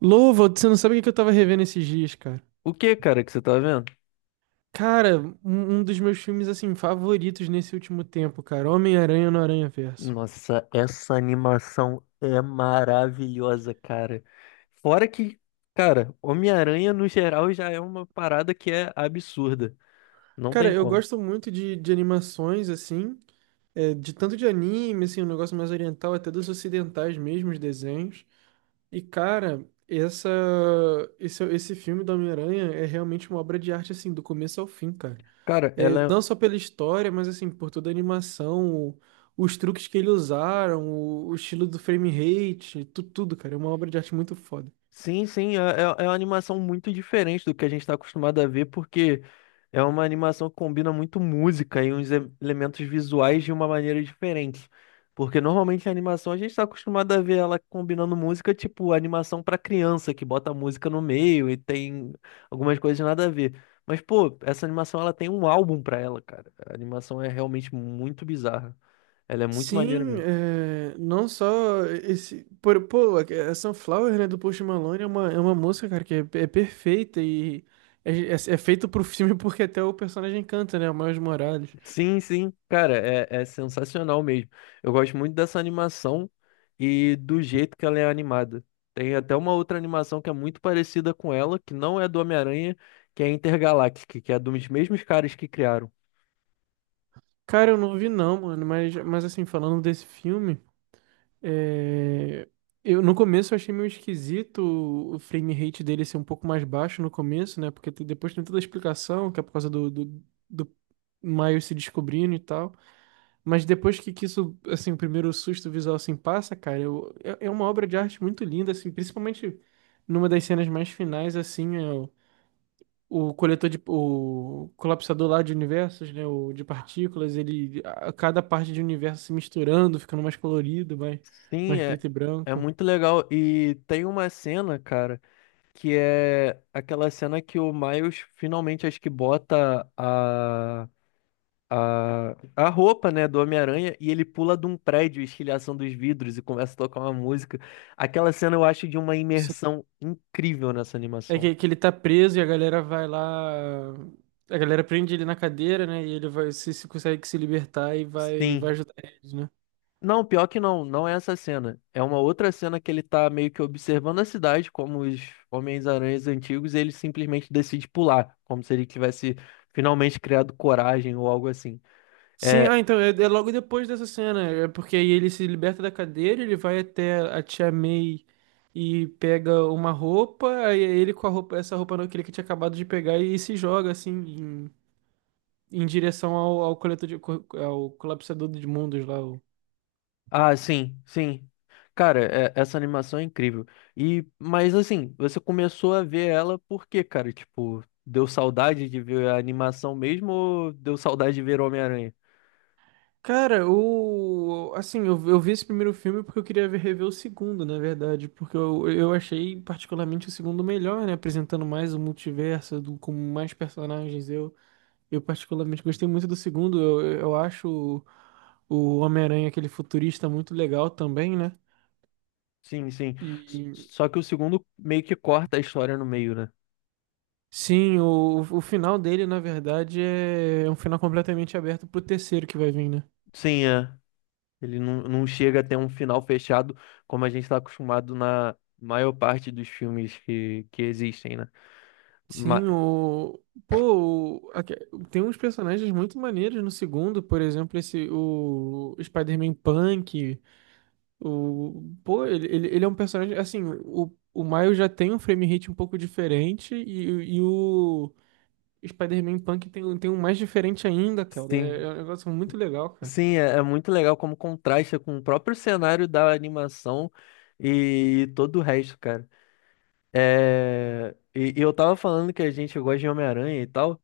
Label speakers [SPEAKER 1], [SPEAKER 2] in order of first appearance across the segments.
[SPEAKER 1] Louva, você não sabe o que eu tava revendo esses dias, cara.
[SPEAKER 2] O que, cara, que você tá vendo?
[SPEAKER 1] Cara, um dos meus filmes, assim, favoritos nesse último tempo, cara. Homem-Aranha no Aranha-Verso.
[SPEAKER 2] Nossa, essa animação é maravilhosa, cara. Fora que, cara, Homem-Aranha no geral já é uma parada que é absurda. Não
[SPEAKER 1] Cara,
[SPEAKER 2] tem
[SPEAKER 1] eu
[SPEAKER 2] como.
[SPEAKER 1] gosto muito de animações, assim, de tanto de anime, assim, um negócio mais oriental, até dos ocidentais mesmo, os desenhos. E, cara, esse filme do Homem-Aranha é realmente uma obra de arte, assim, do começo ao fim, cara.
[SPEAKER 2] Cara,
[SPEAKER 1] É,
[SPEAKER 2] ela
[SPEAKER 1] não
[SPEAKER 2] é
[SPEAKER 1] só pela história, mas assim, por toda a animação, os truques que eles usaram, o estilo do frame rate, tudo, cara. É uma obra de arte muito foda.
[SPEAKER 2] sim, sim, é uma animação muito diferente do que a gente está acostumado a ver, porque é uma animação que combina muito música e elementos visuais de uma maneira diferente. Porque normalmente a animação a gente está acostumado a ver ela combinando música, tipo animação para criança, que bota música no meio e tem algumas coisas nada a ver. Mas, pô, essa animação ela tem um álbum para ela, cara. A animação é realmente muito bizarra. Ela é muito maneira
[SPEAKER 1] Sim,
[SPEAKER 2] mesmo.
[SPEAKER 1] é, não só esse. Pô, a Sunflower, né, do Post Malone é uma moça, cara, que é perfeita e é feito pro filme porque até o personagem canta, né? O Miles Morales.
[SPEAKER 2] Sim, sim, cara, é sensacional mesmo. Eu gosto muito dessa animação e do jeito que ela é animada. Tem até uma outra animação que é muito parecida com ela, que não é do Homem-Aranha, que é Intergaláctica, que é dos mesmos caras que criaram.
[SPEAKER 1] Cara, eu não vi não, mano, mas assim, falando desse filme. É, Eu, no começo eu achei meio esquisito o frame rate dele ser um pouco mais baixo no começo, né? Porque depois tem toda a explicação, que é por causa do Miles se descobrindo e tal. Mas depois que isso, assim, o primeiro susto visual assim passa, cara, é uma obra de arte muito linda, assim, principalmente numa das cenas mais finais, assim, o coletor de o colapsador lá de universos, né, o de partículas, ele a cada parte de universo se misturando, ficando mais colorido, mais
[SPEAKER 2] Sim,
[SPEAKER 1] mais
[SPEAKER 2] é,
[SPEAKER 1] preto e
[SPEAKER 2] é
[SPEAKER 1] branco.
[SPEAKER 2] muito legal. E tem uma cena, cara, que é aquela cena que o Miles finalmente acho que bota a roupa, né, do Homem-Aranha e ele pula de um prédio, estilhação dos vidros e começa a tocar uma música. Aquela cena eu acho de uma
[SPEAKER 1] Sim.
[SPEAKER 2] imersão incrível nessa
[SPEAKER 1] É
[SPEAKER 2] animação.
[SPEAKER 1] que ele tá preso e a galera vai lá, a galera prende ele na cadeira, né, e ele vai se consegue se libertar e vai
[SPEAKER 2] Sim.
[SPEAKER 1] ajudar eles, né?
[SPEAKER 2] Não, pior que não, não é essa cena. É uma outra cena que ele tá meio que observando a cidade, como os Homens-Aranhas antigos, e ele simplesmente decide pular, como se ele tivesse finalmente criado coragem ou algo assim.
[SPEAKER 1] Sim,
[SPEAKER 2] É,
[SPEAKER 1] ah, então é, é logo depois dessa cena, é porque aí ele se liberta da cadeira, ele vai até a tia May e pega uma roupa, aí ele com a roupa, essa roupa que ele tinha acabado de pegar e se joga assim em, em direção ao, ao coletor de, ao colapsador de mundos lá.
[SPEAKER 2] ah, sim, sim. Cara, essa animação é incrível. E, mas assim, você começou a ver ela por quê, cara? Tipo, deu saudade de ver a animação mesmo ou deu saudade de ver Homem-Aranha?
[SPEAKER 1] Cara, o assim, eu vi esse primeiro filme porque eu queria rever o segundo, na verdade, porque eu achei particularmente o segundo melhor, né, apresentando mais o multiverso do, com mais personagens. Eu particularmente gostei muito do segundo. Eu acho o Homem-Aranha, aquele futurista, muito legal também, né?
[SPEAKER 2] Sim, sim.
[SPEAKER 1] E
[SPEAKER 2] Só que o segundo meio que corta a história no meio, né?
[SPEAKER 1] sim, o final dele, na verdade, é é um final completamente aberto pro terceiro que vai vir, né?
[SPEAKER 2] Sim, é. Ele não chega a ter um final fechado como a gente está acostumado na maior parte dos filmes que existem, né?
[SPEAKER 1] Sim,
[SPEAKER 2] Ma-
[SPEAKER 1] o. Pô, tem uns personagens muito maneiros no segundo, por exemplo, esse o Spider-Man Punk. O, pô, ele é um personagem. Assim, o Miles já tem um frame rate um pouco diferente e o. Spider-Man Punk tem, tem um mais diferente ainda, cara. É,
[SPEAKER 2] sim.
[SPEAKER 1] é um negócio muito legal, cara.
[SPEAKER 2] Sim, é, é muito legal como contrasta com o próprio cenário da animação e todo o resto, cara. É, e eu tava falando que a gente gosta de Homem-Aranha e tal.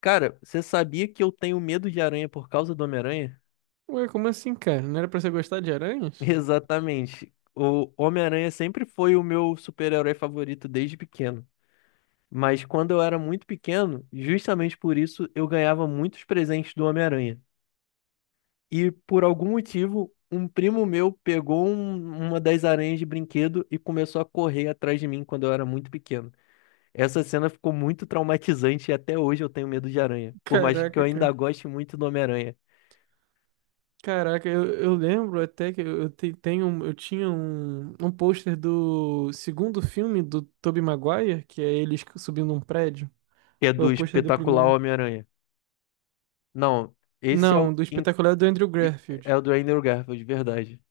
[SPEAKER 2] Cara, você sabia que eu tenho medo de aranha por causa do Homem-Aranha?
[SPEAKER 1] Ué, como assim, cara? Não era pra você gostar de aranhas?
[SPEAKER 2] Exatamente. O Homem-Aranha sempre foi o meu super-herói favorito desde pequeno. Mas quando eu era muito pequeno, justamente por isso eu ganhava muitos presentes do Homem-Aranha. E por algum motivo, um primo meu pegou uma das aranhas de brinquedo e começou a correr atrás de mim quando eu era muito pequeno. Essa cena ficou muito traumatizante e até hoje eu tenho medo de aranha. Por mais que eu
[SPEAKER 1] Caraca,
[SPEAKER 2] ainda
[SPEAKER 1] cara.
[SPEAKER 2] goste muito do Homem-Aranha,
[SPEAKER 1] Caraca, eu lembro até que tenho, eu tinha um pôster do segundo filme do Tobey Maguire, que é ele subindo um prédio.
[SPEAKER 2] que é
[SPEAKER 1] É o
[SPEAKER 2] do
[SPEAKER 1] pôster do
[SPEAKER 2] espetacular
[SPEAKER 1] primeiro.
[SPEAKER 2] Homem-Aranha. Não, esse é o,
[SPEAKER 1] Não, do
[SPEAKER 2] in-
[SPEAKER 1] espetacular do Andrew
[SPEAKER 2] i- é
[SPEAKER 1] Garfield.
[SPEAKER 2] o do Andrew Garfield, de verdade.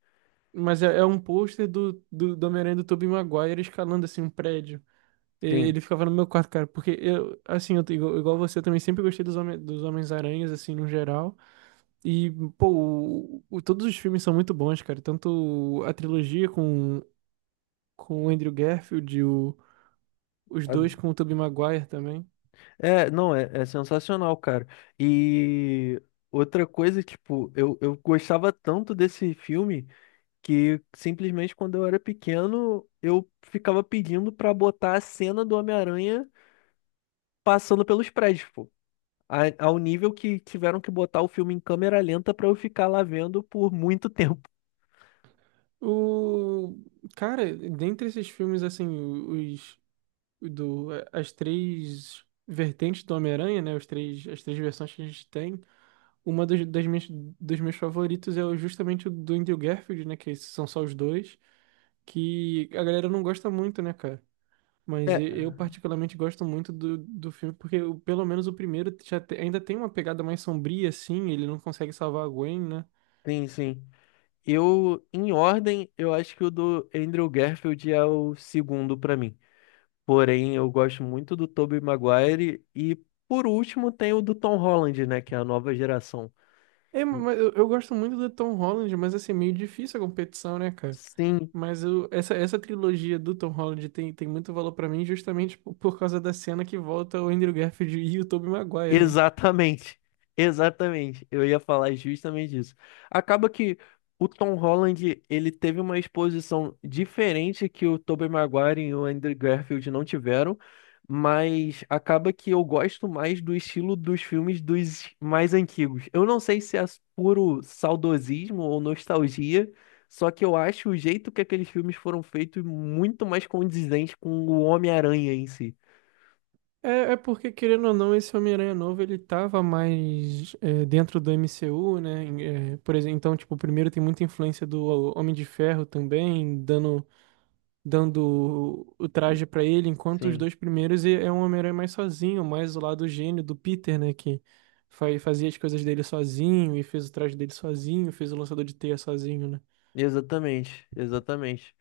[SPEAKER 1] Mas é, é um pôster do Homem-Aranha do Tobey Maguire escalando assim um prédio. E
[SPEAKER 2] Sim.
[SPEAKER 1] ele ficava no meu quarto, cara, porque igual você, eu também sempre gostei dos Homens-Aranhas, assim, no geral. E, pô, todos os filmes são muito bons, cara. Tanto a trilogia com o Andrew Garfield, e o, os
[SPEAKER 2] A-
[SPEAKER 1] dois com o Tobey Maguire também.
[SPEAKER 2] É, não, é, é sensacional, cara. E outra coisa, tipo, eu gostava tanto desse filme, que simplesmente quando eu era pequeno, eu ficava pedindo pra botar a cena do Homem-Aranha passando pelos prédios, pô. Ao nível que tiveram que botar o filme em câmera lenta pra eu ficar lá vendo por muito tempo.
[SPEAKER 1] O, cara, dentre esses filmes, assim, do as três vertentes do Homem-Aranha, né? As três versões que a gente tem. Uma das minhas, dos meus favoritos é justamente o do Andrew Garfield, né? Que são só os dois, que a galera não gosta muito, né, cara? Mas eu
[SPEAKER 2] É,
[SPEAKER 1] particularmente gosto muito do filme, porque pelo menos o primeiro ainda tem uma pegada mais sombria, assim, ele não consegue salvar a Gwen, né?
[SPEAKER 2] sim, sim. Eu, em ordem, eu acho que o do Andrew Garfield é o segundo pra mim. Porém, eu gosto muito do Tobey Maguire e, por último, tem o do Tom Holland, né, que é a nova geração.
[SPEAKER 1] É, mas eu gosto muito do Tom Holland, mas assim, é meio difícil a competição, né, cara?
[SPEAKER 2] Sim,
[SPEAKER 1] Essa trilogia do Tom Holland tem, tem muito valor pra mim justamente por causa da cena que volta o Andrew Garfield e o Tobey Maguire, né?
[SPEAKER 2] exatamente, exatamente. Eu ia falar justamente isso. Acaba que o Tom Holland, ele teve uma exposição diferente que o Tobey Maguire e o Andrew Garfield não tiveram, mas acaba que eu gosto mais do estilo dos filmes dos mais antigos. Eu não sei se é puro saudosismo ou nostalgia, só que eu acho o jeito que aqueles filmes foram feitos muito mais condizente com o Homem-Aranha em si.
[SPEAKER 1] É, é porque, querendo ou não, esse Homem-Aranha novo, ele tava mais é, dentro do MCU, né? É, por exemplo, então, tipo, o primeiro tem muita influência do Homem de Ferro também, dando o traje pra ele, enquanto os
[SPEAKER 2] Sim,
[SPEAKER 1] dois primeiros é é um Homem-Aranha mais sozinho, mais o lado gênio do Peter, né, que fazia as coisas dele sozinho e fez o traje dele sozinho, fez o lançador de teia sozinho, né?
[SPEAKER 2] exatamente, exatamente.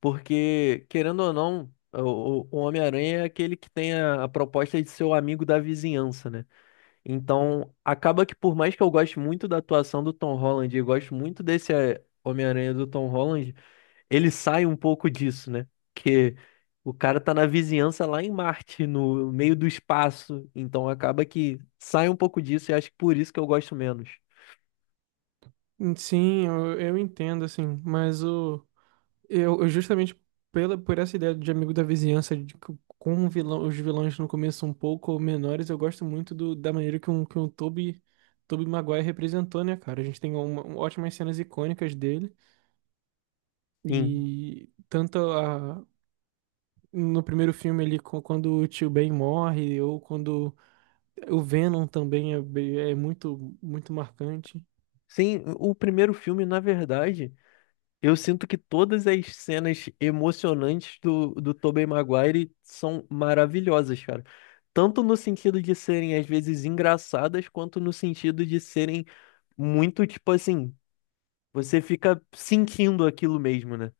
[SPEAKER 2] Porque, querendo ou não, o Homem-Aranha é aquele que tem a proposta de ser o amigo da vizinhança, né? Então, acaba que por mais que eu goste muito da atuação do Tom Holland e gosto muito desse Homem-Aranha do Tom Holland, ele sai um pouco disso, né? Que o cara tá na vizinhança lá em Marte, no meio do espaço. Então, acaba que sai um pouco disso e acho que por isso que eu gosto menos.
[SPEAKER 1] Sim, eu entendo, assim, mas o, eu justamente pela, por essa ideia de amigo da vizinhança, de, que com o vilão, os vilões no começo um pouco menores, eu gosto muito da maneira que um, Tobey Maguire representou, né, cara? A gente tem ótimas cenas icônicas dele,
[SPEAKER 2] Sim.
[SPEAKER 1] e tanto no primeiro filme ali, quando o tio Ben morre, ou quando o Venom também é, é muito, muito marcante.
[SPEAKER 2] Sim, o primeiro filme, na verdade. Eu sinto que todas as cenas emocionantes do, do Tobey Maguire são maravilhosas, cara. Tanto no sentido de serem, às vezes, engraçadas, quanto no sentido de serem muito, tipo assim, você fica sentindo aquilo mesmo, né?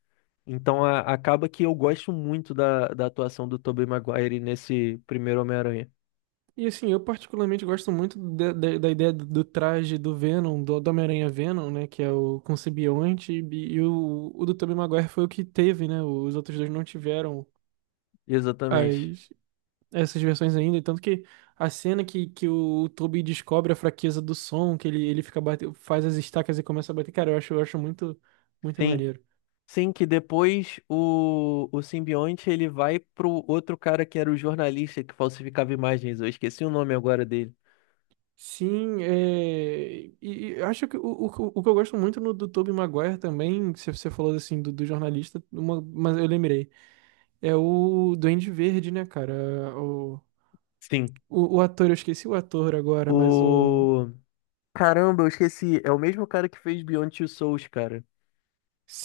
[SPEAKER 2] Então acaba que eu gosto muito da, da atuação do Tobey Maguire nesse primeiro Homem-Aranha.
[SPEAKER 1] E assim, eu particularmente gosto muito da ideia do traje do Venom, do Homem-Aranha Venom, né? Que é o com simbionte, e o do Tobey Maguire foi o que teve, né? Os outros dois não tiveram
[SPEAKER 2] Exatamente.
[SPEAKER 1] as, essas versões ainda, e tanto que a cena que o Toby descobre a fraqueza do som, que ele fica bate, faz as estacas e começa a bater, cara, eu acho muito, muito
[SPEAKER 2] Sim.
[SPEAKER 1] maneiro.
[SPEAKER 2] Sim, que depois o simbionte ele vai pro outro cara que era o jornalista que falsificava imagens. Eu esqueci o nome agora dele.
[SPEAKER 1] Sim, é, e acho que o que eu gosto muito no, do Tobey Maguire também, que você falou assim do jornalista, mas eu lembrei, é o Duende Verde, né, cara? O,
[SPEAKER 2] Sim.
[SPEAKER 1] o ator, eu esqueci o ator agora, mas o
[SPEAKER 2] O. Caramba, eu esqueci. É o mesmo cara que fez Beyond Two Souls, cara.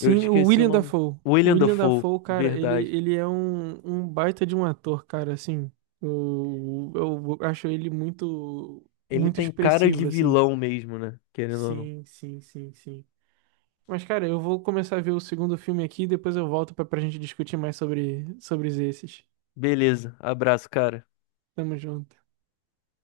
[SPEAKER 2] Eu
[SPEAKER 1] o
[SPEAKER 2] esqueci o
[SPEAKER 1] William
[SPEAKER 2] nome.
[SPEAKER 1] Dafoe. O
[SPEAKER 2] William
[SPEAKER 1] William
[SPEAKER 2] Dafoe,
[SPEAKER 1] Dafoe, cara,
[SPEAKER 2] verdade.
[SPEAKER 1] ele é um, um baita de um ator, cara, assim. Eu acho ele muito,
[SPEAKER 2] Ele
[SPEAKER 1] muito
[SPEAKER 2] tem cara de
[SPEAKER 1] expressivo, assim.
[SPEAKER 2] vilão mesmo, né? Querendo ou não.
[SPEAKER 1] Sim, sim, sim, sim. Mas, cara, eu vou começar a ver o segundo filme aqui e depois eu volto pra, pra gente discutir mais sobre, sobre esses.
[SPEAKER 2] Beleza, abraço, cara.
[SPEAKER 1] Tamo junto.